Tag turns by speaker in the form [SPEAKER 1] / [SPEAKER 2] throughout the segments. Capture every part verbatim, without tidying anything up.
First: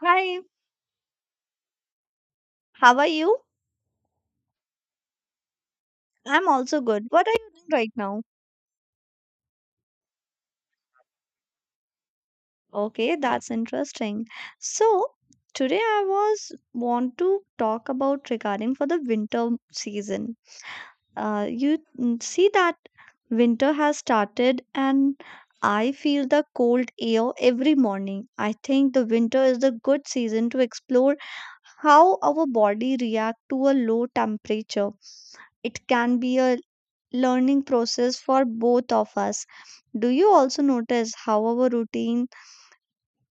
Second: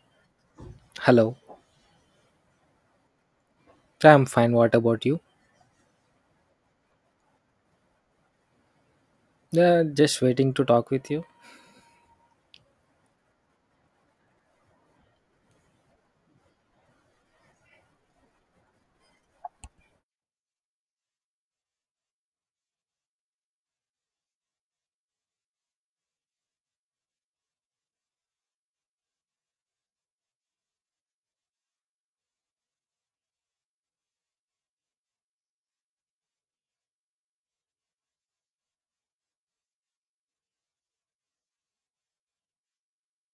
[SPEAKER 1] Hi,
[SPEAKER 2] Hello.
[SPEAKER 1] how are you?
[SPEAKER 2] I'm fine. What about you?
[SPEAKER 1] I'm also good. What are you doing right now?
[SPEAKER 2] Yeah, just waiting to talk with you.
[SPEAKER 1] Okay, that's interesting. So, today I was want to talk about regarding for the winter season. Uh, you mm, see that winter has started and I feel the cold air every morning. I think the winter is the good season to explore how our body react to a low temperature, it can be a learning process for both of us. Do you also notice how our routine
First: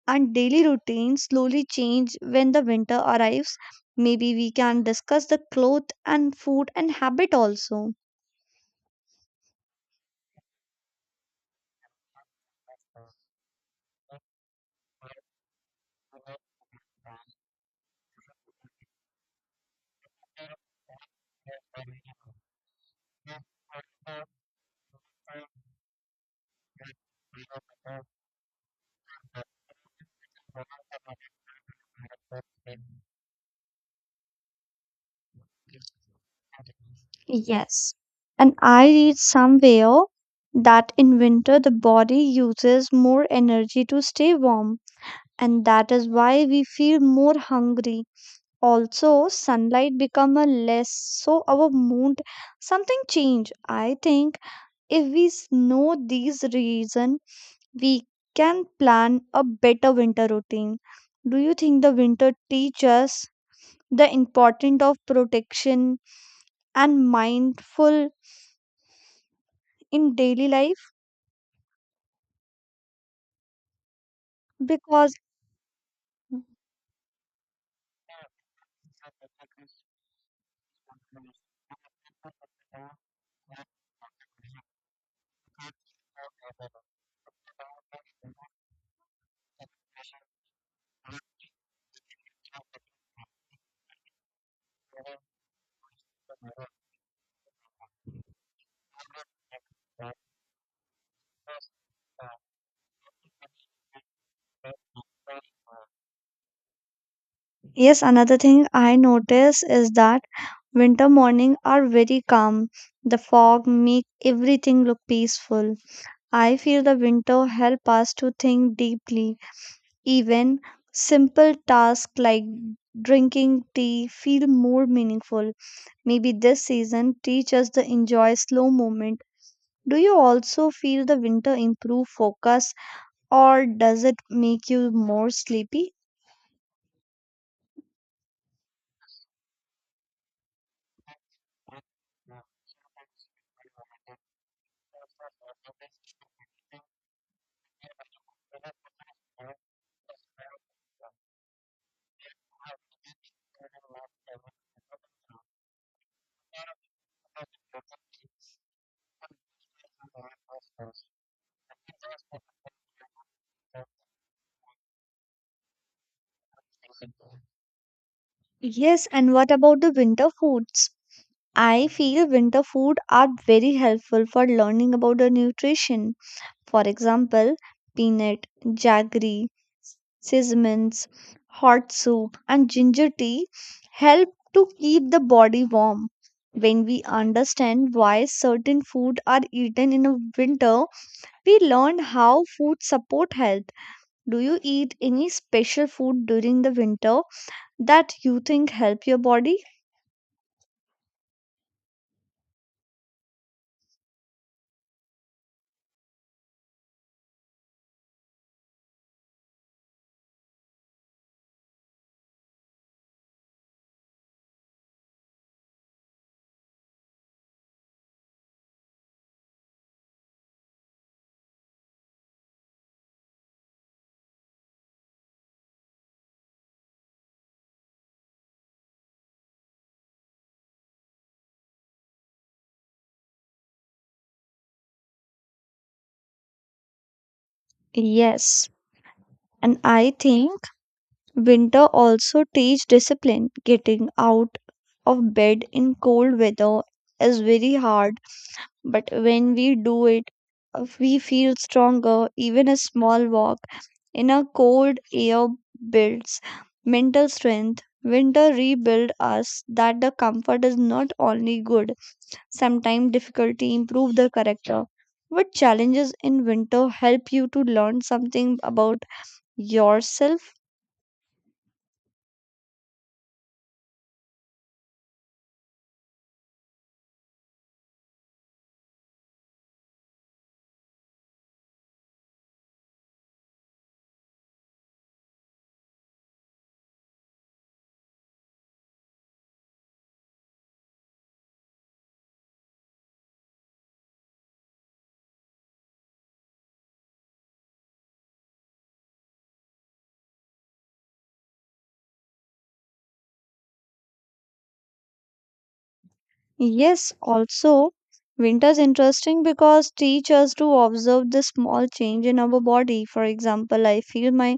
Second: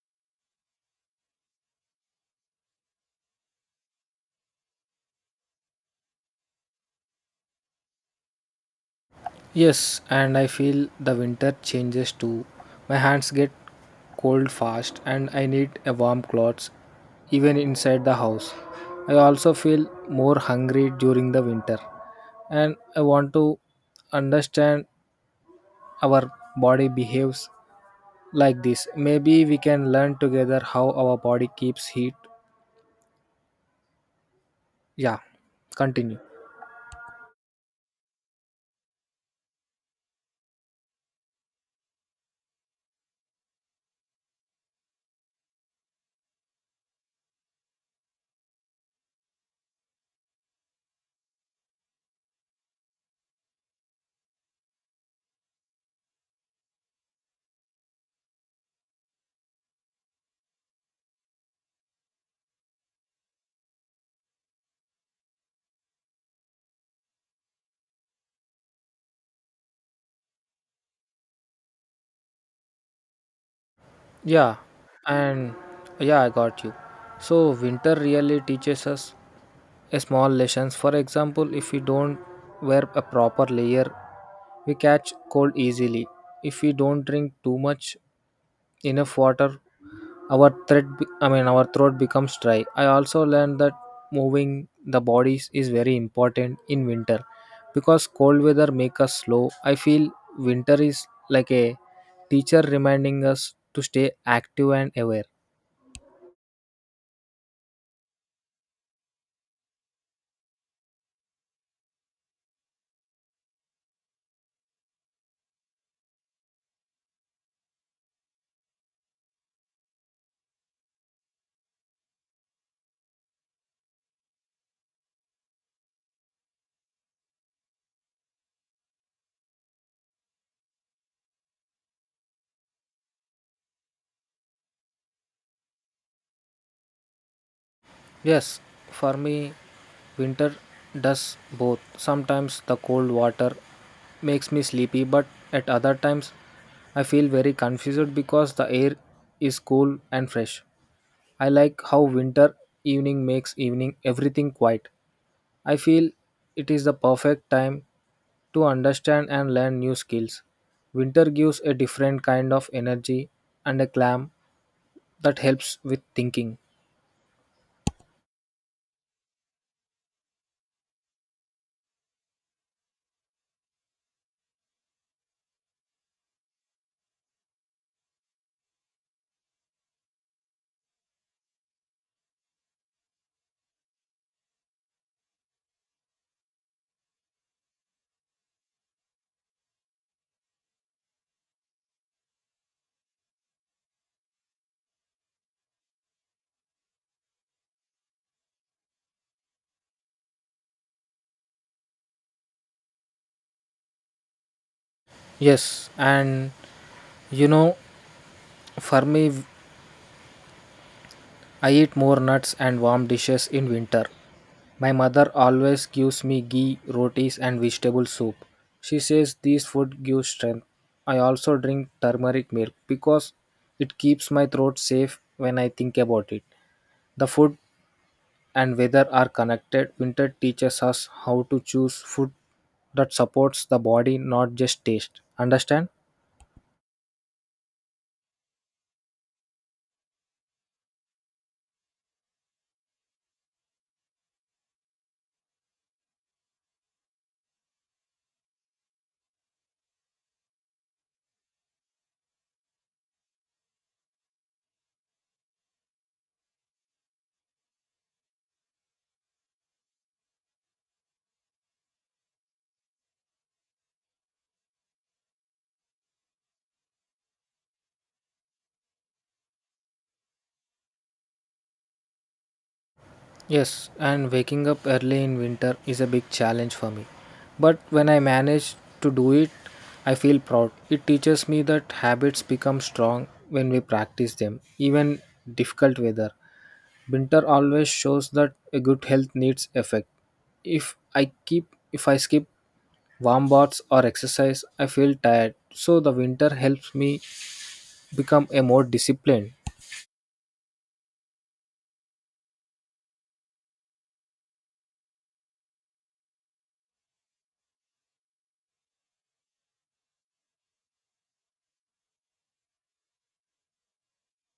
[SPEAKER 1] and daily routine slowly change when the winter arrives? Maybe we can discuss the cloth and food and habit also.
[SPEAKER 2] Yes, and I feel the winter changes too. My hands get cold fast and I need a warm clothes even inside the house. I also feel more hungry during the winter and I want to understand our body behaves like this. Maybe we can learn together how our body keeps heat. Yeah, continue.
[SPEAKER 1] Yes, and I read somewhere that in winter the body uses more energy to stay warm, and that is why we feel more hungry, also sunlight become a less, so our mood something change, I think if we s- know these reason we can plan a better winter routine. Do you think the winter teach us the importance of protection and mindful in daily life
[SPEAKER 2] Yeah,
[SPEAKER 1] because...
[SPEAKER 2] and yeah, I got you. So winter really teaches us a small lessons. For example, if we don't wear a proper layer, we catch cold easily. If we don't drink too much enough water, our thread be- I mean our throat becomes dry. I also learned that moving the bodies is very important in winter because cold weather make us slow. I feel winter is like a teacher reminding us to stay active and aware.
[SPEAKER 1] Yes, another thing I notice is that winter morning are very calm. The fog make everything look peaceful. I feel the winter help us to think deeply. Even simple tasks like drinking tea feel more meaningful. Maybe this season teach us to enjoy slow moment. Do you also feel the winter improve focus or does it make you more sleepy?
[SPEAKER 2] Yes, for me, winter does both. Sometimes the cold water makes me sleepy, but at other times, I feel very confused because the air is cool and fresh. I like how winter evening makes evening everything quiet. I feel it is the perfect time to understand and learn new skills. Winter gives a different kind of energy and a calm that helps with thinking.
[SPEAKER 1] Yes, and what about the winter foods? I feel winter food are very helpful for learning about the nutrition. For example, peanut, jaggery, seasonings, hot soup, and ginger tea help to keep the body warm. When we understand why certain food are eaten in a winter, we learn how food support health. Do you eat any special food during the winter that you think help your body?
[SPEAKER 2] Yes, and you know, for me, I eat more nuts and warm dishes in winter. My mother always gives me ghee, rotis, and vegetable soup. She says these food gives strength. I also drink turmeric milk because it keeps my throat safe when I think about it. The food and weather are connected. Winter teaches us how to choose food that supports the body, not just taste. Understand?
[SPEAKER 1] Yes, and I think winter also teach discipline. Getting out of bed in cold weather is very hard. But when we do it, uh, we feel stronger. Even a small walk in a cold air builds mental strength. Winter rebuild us that the comfort is not only good, sometimes difficulty improve the character. What challenges in winter help you to learn something about yourself?
[SPEAKER 2] Yes, and waking up early in winter is a big challenge for me. But when I manage to do it, I feel proud. It teaches me that habits become strong when we practice them, even difficult weather. Winter always shows that a good health needs effect. If I keep if I skip warm baths or exercise, I feel tired. So the winter helps me become a more disciplined.
[SPEAKER 1] Yes, also winter's interesting because teach us to observe the small change in our body. For example, I feel my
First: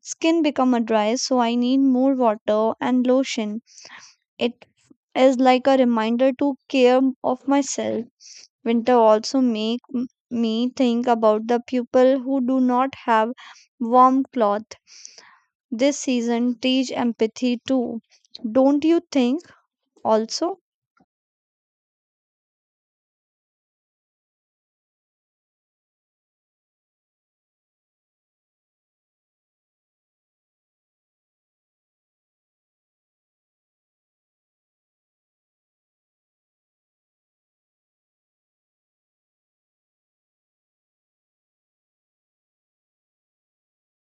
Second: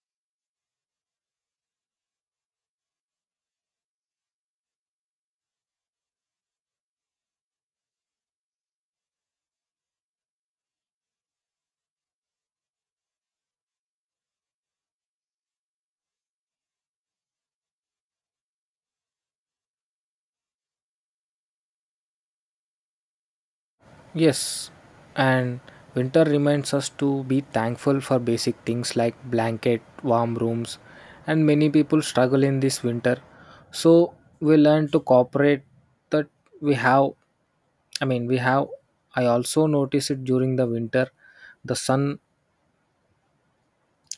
[SPEAKER 1] skin become a dry, so I need more water and lotion. It is like a reminder to care of myself. Winter also make m- me think about the people who do not have warm cloth. This season teach empathy too. Don't you think also?
[SPEAKER 2] Yes, and winter reminds us to be thankful for basic things like blanket, warm rooms, and many people struggle in this winter. So we learn to cooperate that we have. I mean, we have. I also notice it during the winter. The sun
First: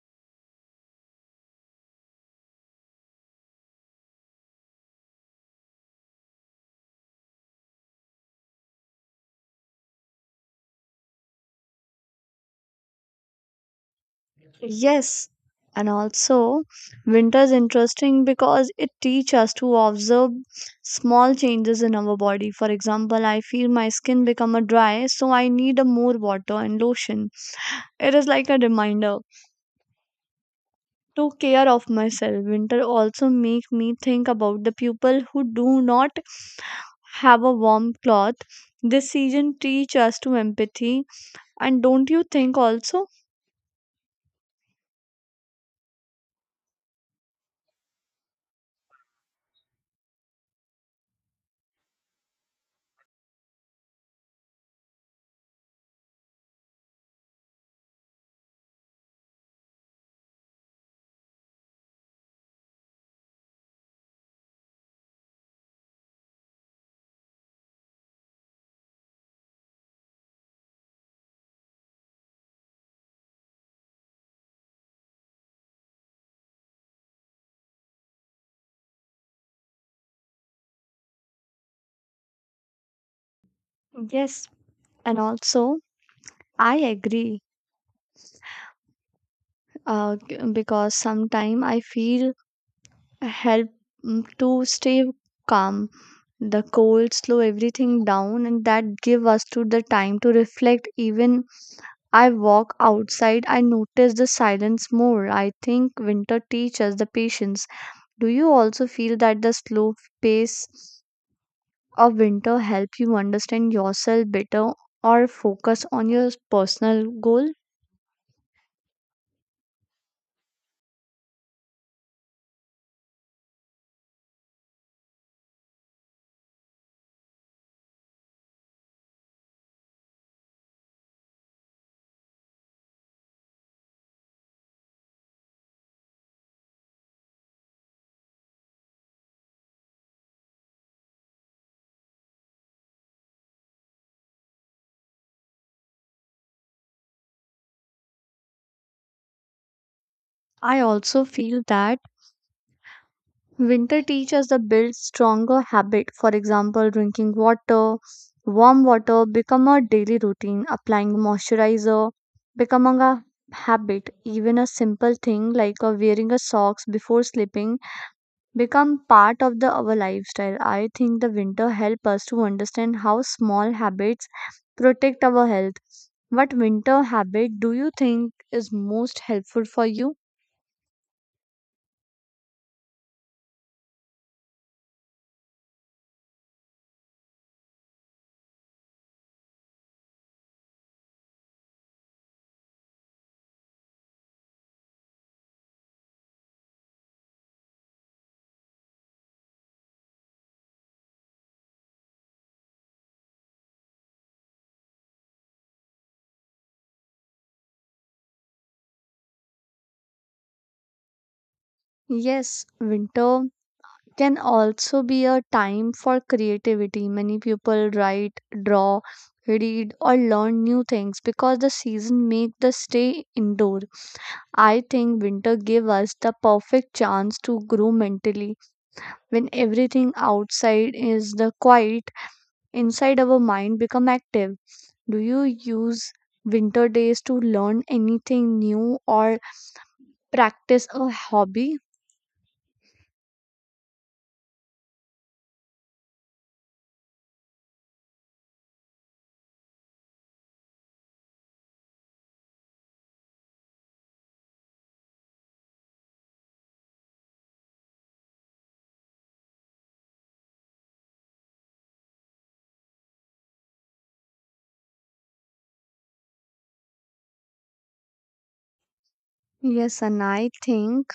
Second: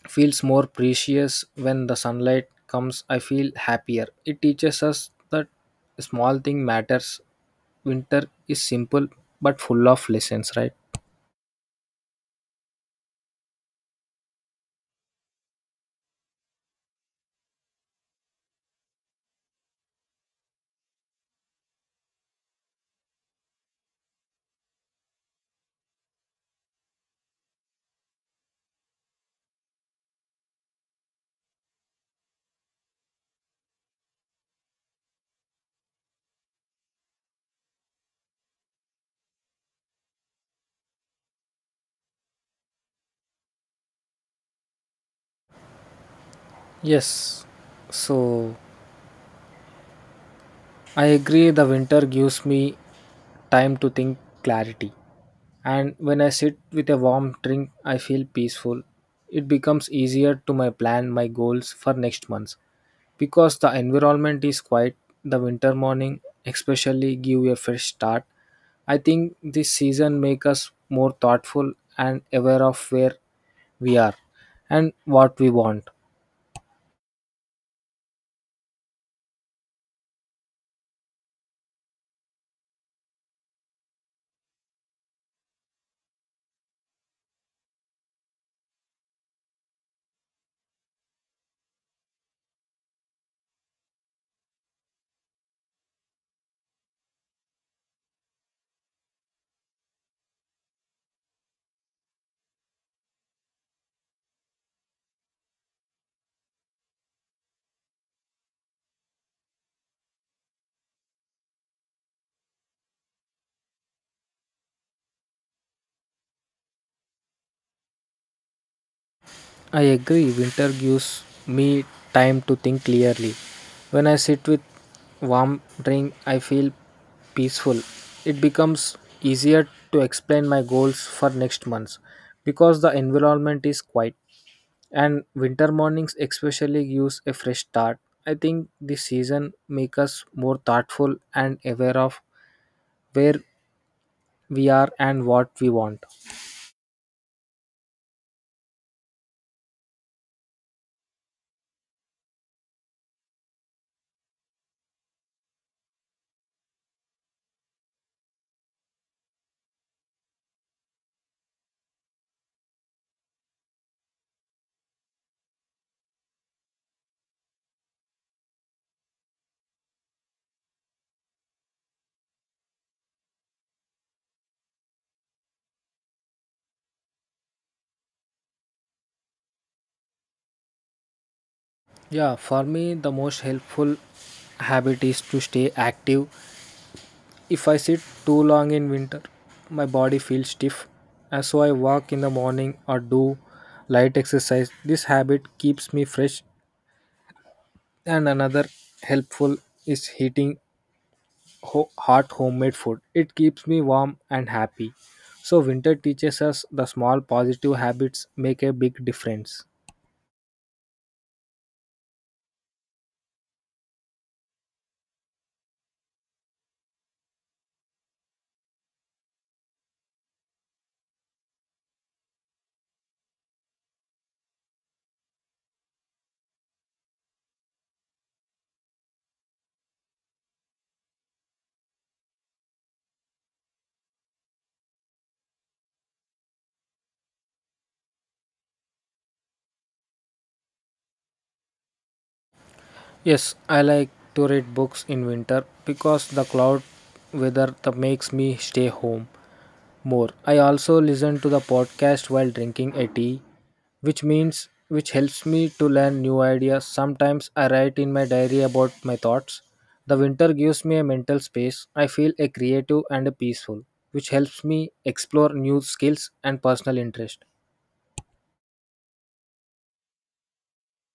[SPEAKER 2] feels more precious when the sunlight comes. I feel happier. It teaches us that small thing matters. Winter is simple but full of lessons, right?
[SPEAKER 1] Yes, and also winter is interesting because it teaches us to observe small changes in our body. For example, I feel my skin become a dry, so I need a more water and lotion. It is like a reminder to care of myself. Winter also make me think about the people who do not have a warm cloth. This season teach us to empathy, and don't you think also?
[SPEAKER 2] Yes. So I agree the winter gives me time to think clarity. And when I sit with a warm drink, I feel peaceful. It becomes easier to my plan my goals for next month. Because the environment is quiet, the winter morning especially give a fresh start. I think this season make us more thoughtful and aware of where we are and what we want.
[SPEAKER 1] Yes, and also I agree, uh, g- because sometimes I feel help, mm, to stay calm. The cold slow everything down, and that give us to the time to reflect. Even I walk outside, I notice the silence more. I think winter teaches the patience. Do you also feel that the slow pace of winter help you understand yourself better or focus on your personal goal?
[SPEAKER 2] I agree, winter gives me time to think clearly. When I sit with warm drink, I feel peaceful. It becomes easier to explain my goals for next months because the environment is quiet and winter mornings especially gives a fresh start. I think this season makes us more thoughtful and aware of where we are and what we want.
[SPEAKER 1] I also feel that winter teaches the build stronger habit. For example, drinking water, warm water become a daily routine. Applying moisturizer becoming a habit. Even a simple thing like uh, wearing a socks before sleeping become part of the our lifestyle. I think the winter help us to understand how small habits protect our health. What winter habit do you think is most helpful for you?
[SPEAKER 2] Yeah, for me, the most helpful habit is to stay active. If I sit too long in winter, my body feels stiff, and so I walk in the morning or do light exercise. This habit keeps me fresh, and another helpful is heating ho- hot homemade food. It keeps me warm and happy. So, winter teaches us the small positive habits make a big difference.
[SPEAKER 1] Yes, winter can also be a time for creativity. Many people write, draw, read or learn new things because the season make the stay indoor. I think winter give us the perfect chance to grow mentally. When everything outside is the quiet, inside our mind become active. Do you use winter days to learn anything new or practice a hobby?
[SPEAKER 2] Yes, I like to read books in winter because the cloud weather that makes me stay home more. I also listen to the podcast while drinking a tea, which means which helps me to learn new ideas. Sometimes I write in my diary about my thoughts. The winter gives me a mental space. I feel a creative and a peaceful, which helps me explore new skills and personal interest.
[SPEAKER 1] Yes, and I think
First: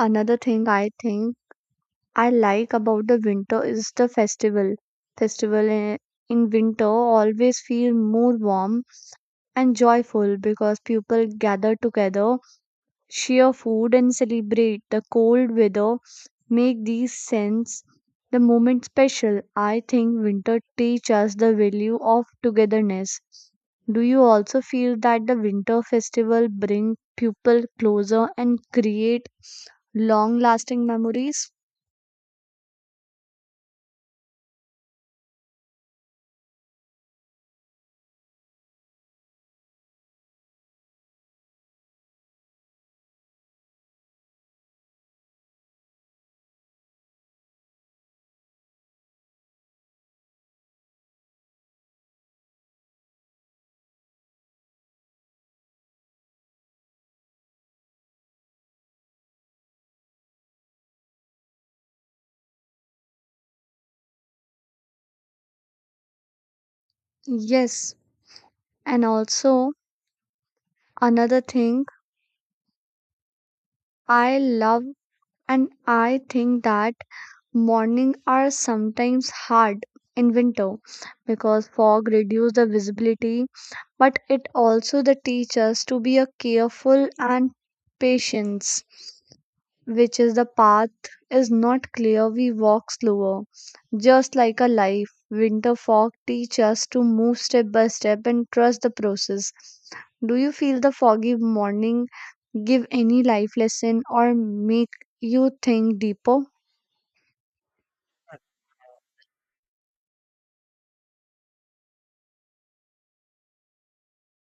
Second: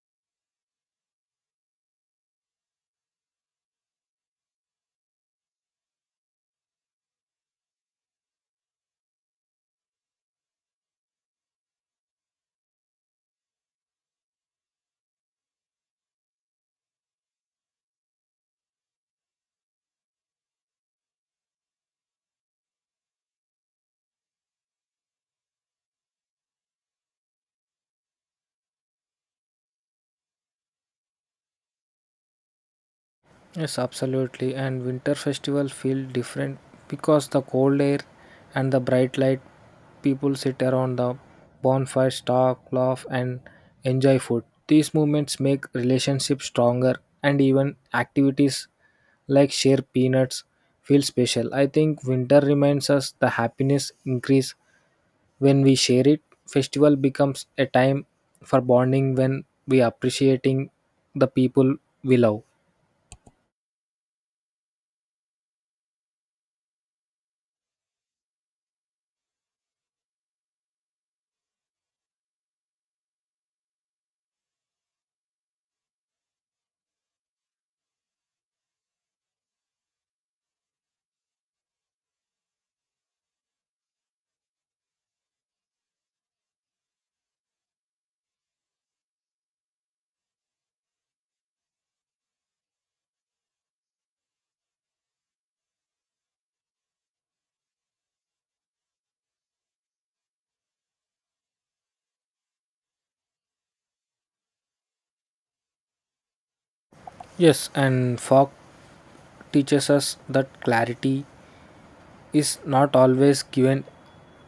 [SPEAKER 1] another thing I think I like about the winter is the festival. Festival i- in winter always feel more warm and joyful because people gather together, share food and celebrate. The cold weather make these scents the moment special. I think winter teach us the value of togetherness. Do you also feel that the winter festival bring people closer and create long lasting memories?
[SPEAKER 2] Yes, absolutely. And winter festival feel different because the cold air and the bright light. People sit around the bonfires, talk, laugh, and enjoy food. These moments make relationships stronger, and even activities like share peanuts feel special. I think winter reminds us the happiness increase when we share it. Festival becomes a time for bonding when we appreciating the people we love.
[SPEAKER 1] Yes, and also, another thing I love, and I think that morning are sometimes hard in winter because fog reduce the visibility, but it also the teachers to be a careful and patience, which is the path is not clear we walk slower, just like a life winter fog teach us to move step by step and trust the process. Do you feel the foggy morning give any life lesson or make you think deeper?
[SPEAKER 2] Yes, and folk teaches us that clarity is not always given,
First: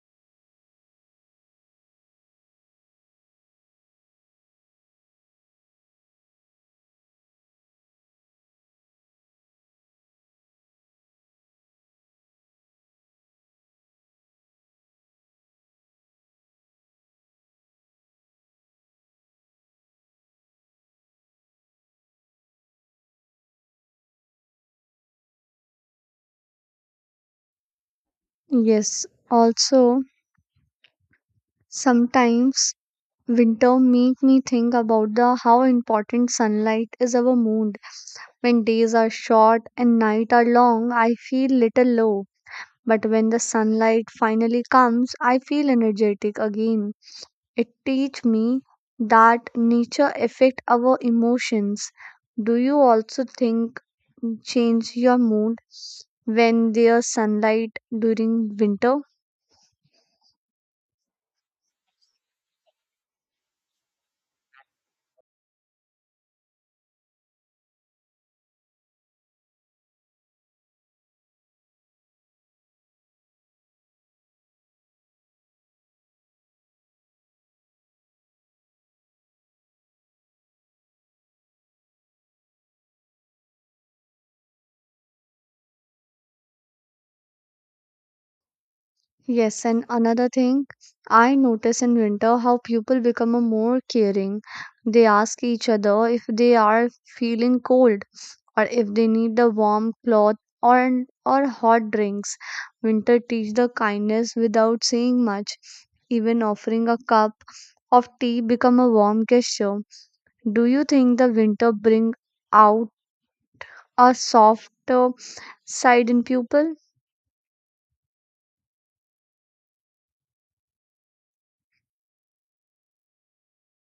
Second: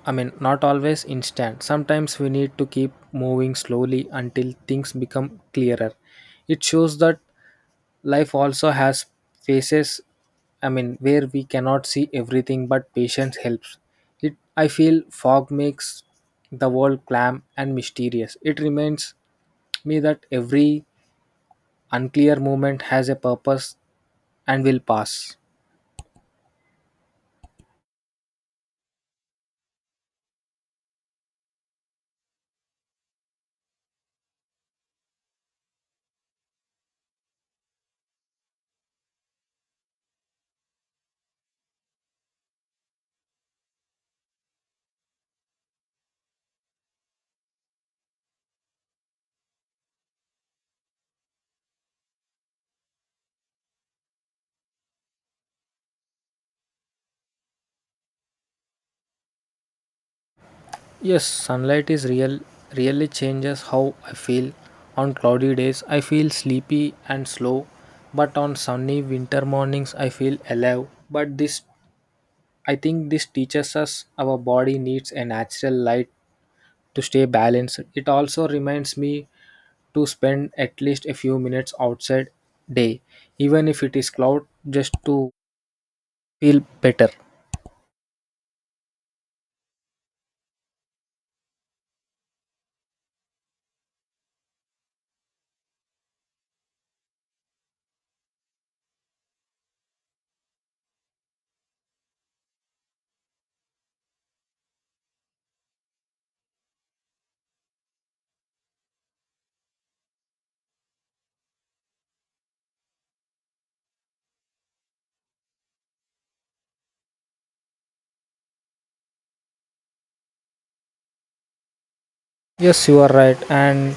[SPEAKER 2] I mean, not always instant. Sometimes we need to keep moving slowly until things become clearer. It shows that life also has phases, I mean, where we cannot see everything, but patience helps. It, I feel fog makes the world calm and mysterious. It reminds me that every unclear moment has a purpose and will pass.
[SPEAKER 1] Yes, also sometimes winter make me think about the how important sunlight is our mood. When days are short and night are long I feel little low, but when the sunlight finally comes I feel energetic again. It teach me that nature affect our emotions. Do you also think change your mood when there's sunlight during winter?
[SPEAKER 2] Yes, sunlight is real really changes how I feel. On cloudy days I feel sleepy and slow, but on sunny winter mornings I feel alive. But this I think this teaches us our body needs a natural light to stay balanced. It also reminds me to spend at least a few minutes outside day, even if it is cloud just to feel better.
[SPEAKER 1] Yes, and another thing I notice in winter how people become a more caring. They ask each other if they are feeling cold or if they need a warm cloth or or hot drinks. Winter teach the kindness without saying much. Even offering a cup of tea become a warm gesture. Do you think the winter bring out a softer side in people?
[SPEAKER 2] Yes, you are right, and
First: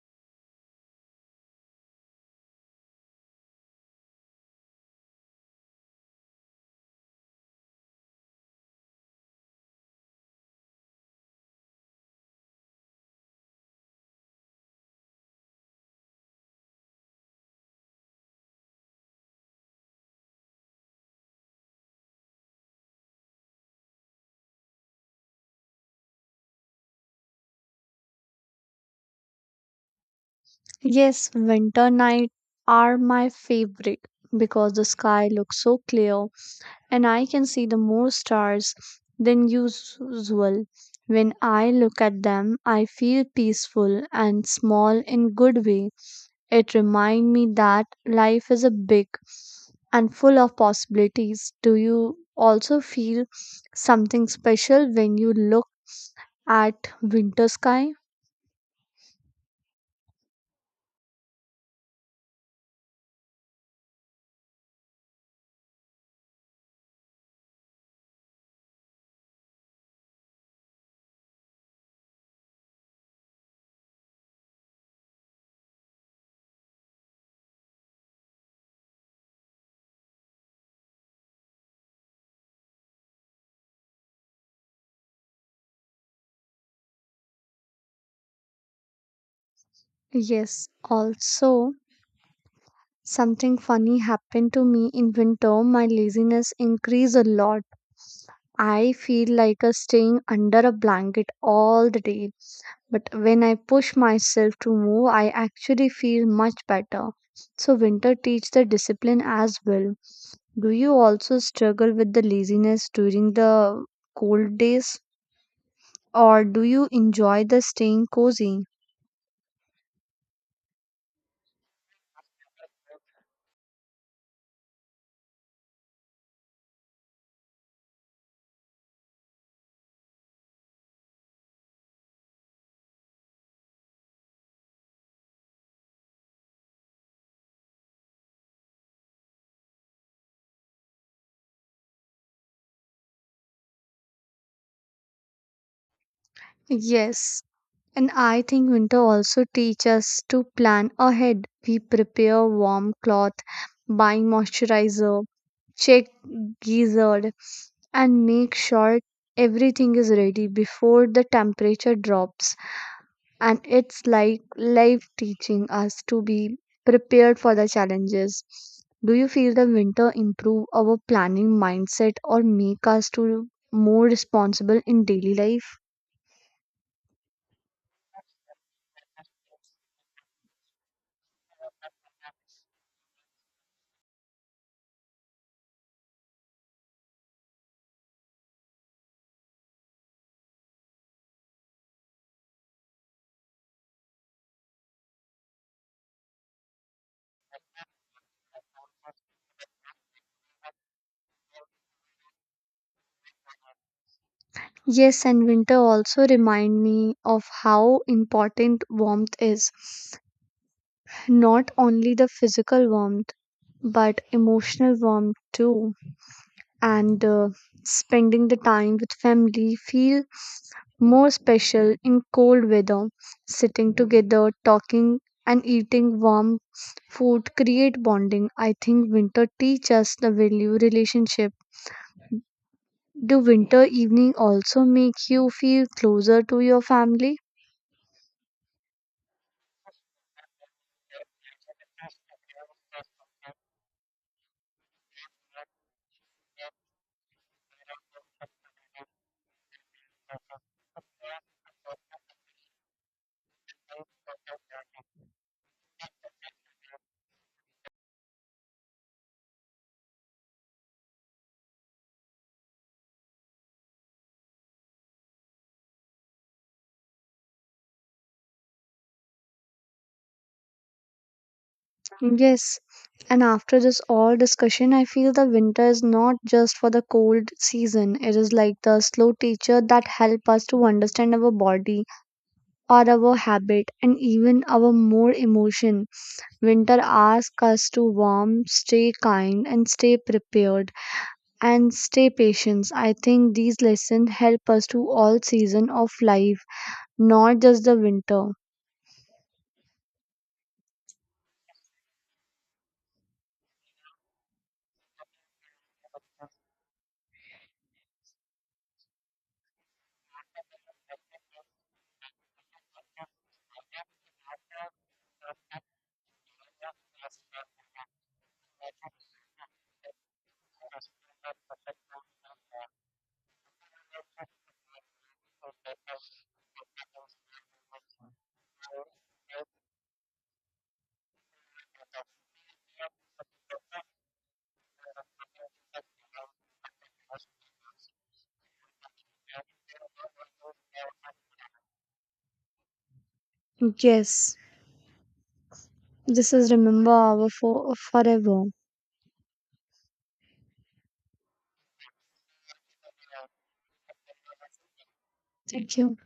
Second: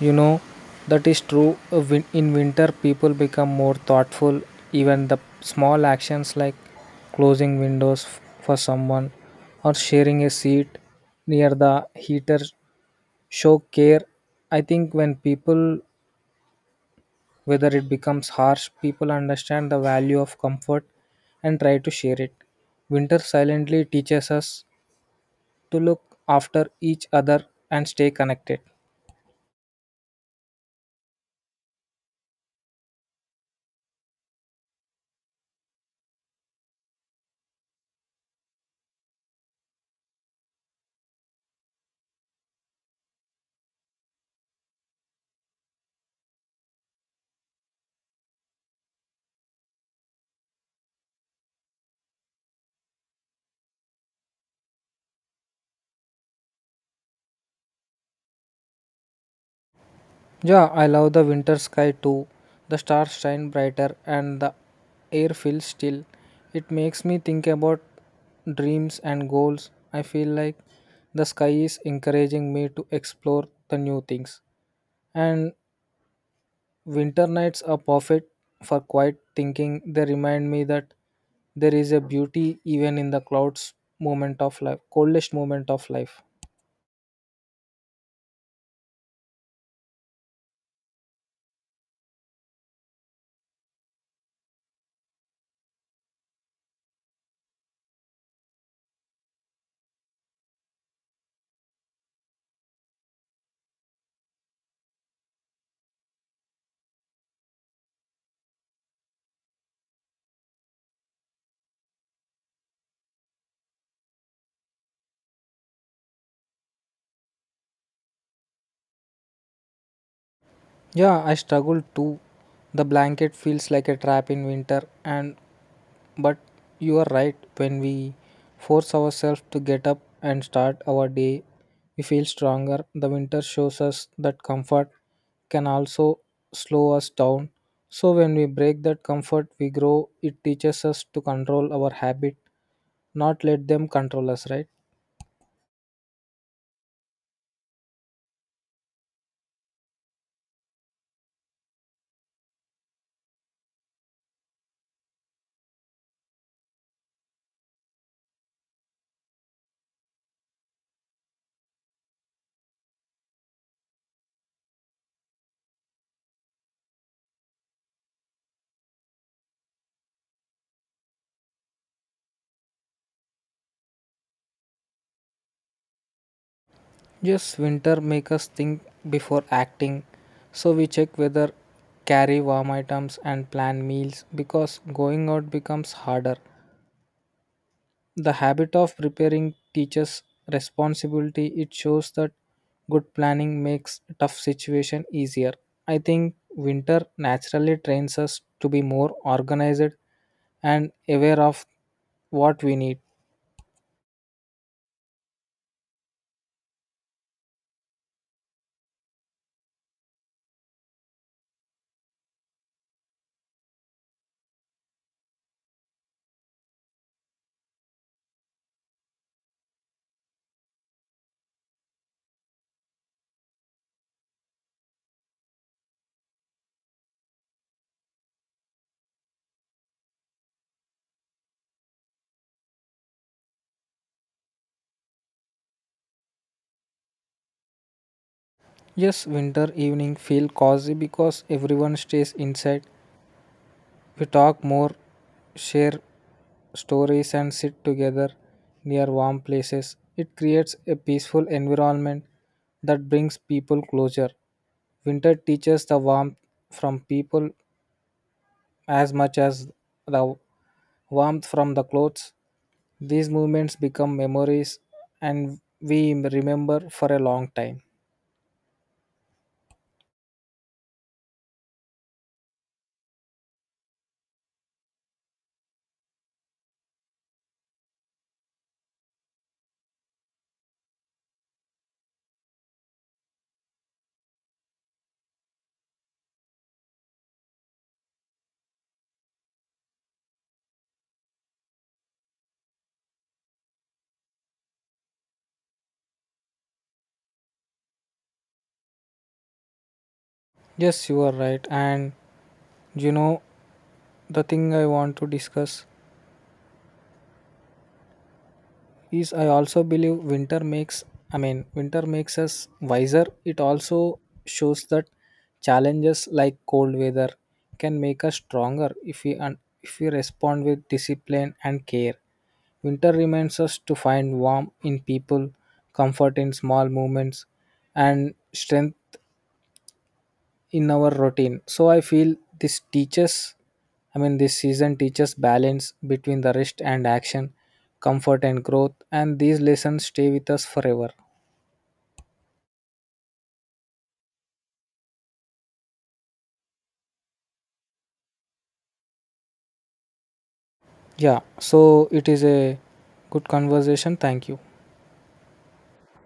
[SPEAKER 2] you know that is true. Uh, win- In winter, people become more thoughtful. Even the small actions like closing windows f- for someone or sharing a seat near the heater show care. I think when people, whether it becomes harsh, people understand the value of comfort and try to share it. Winter silently teaches us to look after each other and stay connected.
[SPEAKER 1] Yes, winter night are my favorite because the sky looks so clear and I can see the more stars than usual. When I look at them, I feel peaceful and small in good way. It reminds me that life is a big and full of possibilities. Do you also feel something special when you look at winter sky?
[SPEAKER 2] Yeah, I love the winter sky too. The stars shine brighter and the air feels still. It makes me think about dreams and goals. I feel like the sky is encouraging me to explore the new things. And winter nights are perfect for quiet thinking. They remind me that there is a beauty even in the clouds moment of life, coldest moment of life.
[SPEAKER 1] Yes, also something funny happened to me in winter. My laziness increased a lot. I feel like a staying under a blanket all the day. But when I push myself to move, I actually feel much better. So winter teach the discipline as well. Do you also struggle with the laziness during the cold days or do you enjoy the staying cozy?
[SPEAKER 2] Yeah, I struggle too. The blanket feels like a trap in winter, and But you are right, when we force ourselves to get up and start our day, we feel stronger. The winter shows us that comfort can also slow us down. So, when we break that comfort, we grow. It teaches us to control our habit, not let them control us, right?
[SPEAKER 1] Yes, and I think winter also teaches us to plan ahead. We prepare warm cloth, buy moisturizer, check gizzard, and make sure everything is ready before the temperature drops. And it's like life teaching us to be prepared for the challenges. Do you feel the winter improve our planning mindset or make us to more responsible in daily life?
[SPEAKER 2] Yes, winter make us think before acting. So, we check whether carry warm items and plan meals because going out becomes harder. The habit of preparing teaches responsibility. It shows that good planning makes tough situation easier. I think winter naturally trains us to be more organized and aware of what we need.
[SPEAKER 1] Yes, and winter also remind me of how important warmth is. Not only the physical warmth, but emotional warmth too. And uh, spending the time with family feel more special in cold weather. Sitting together, talking and eating warm food create bonding. I think winter teach us the value relationship. Do winter evening also make you feel closer to your family?
[SPEAKER 2] Yes, winter evening feel cozy because everyone stays inside. We talk more, share stories, and sit together near warm places. It creates a peaceful environment that brings people closer. Winter teaches the warmth from people as much as the warmth from the clothes. These moments become memories and we remember for a long time.
[SPEAKER 1] Yes, and after this all discussion, I feel the winter is not just for the cold season. It is like the slow teacher that help us to understand our body, or our habit, and even our more emotion. Winter asks us to warm, stay kind, and stay prepared, and stay patient. I think these lessons help us to all season of life, not just the winter.
[SPEAKER 2] Yes, you are right. And you know, the thing I want to discuss is I also believe winter makes, I mean, winter makes us wiser. It also shows that challenges like cold weather can make us stronger if we un- if we respond with discipline and care. Winter reminds us to find warmth in people, comfort in small movements, and strength in our routine. So I feel this teaches, I mean, this season teaches balance between the rest and action, comfort and growth, and these lessons stay with us forever.
[SPEAKER 1] Yes, this is remember our for forever.
[SPEAKER 2] Yeah, so it is a good conversation. Thank you.
[SPEAKER 1] Thank you.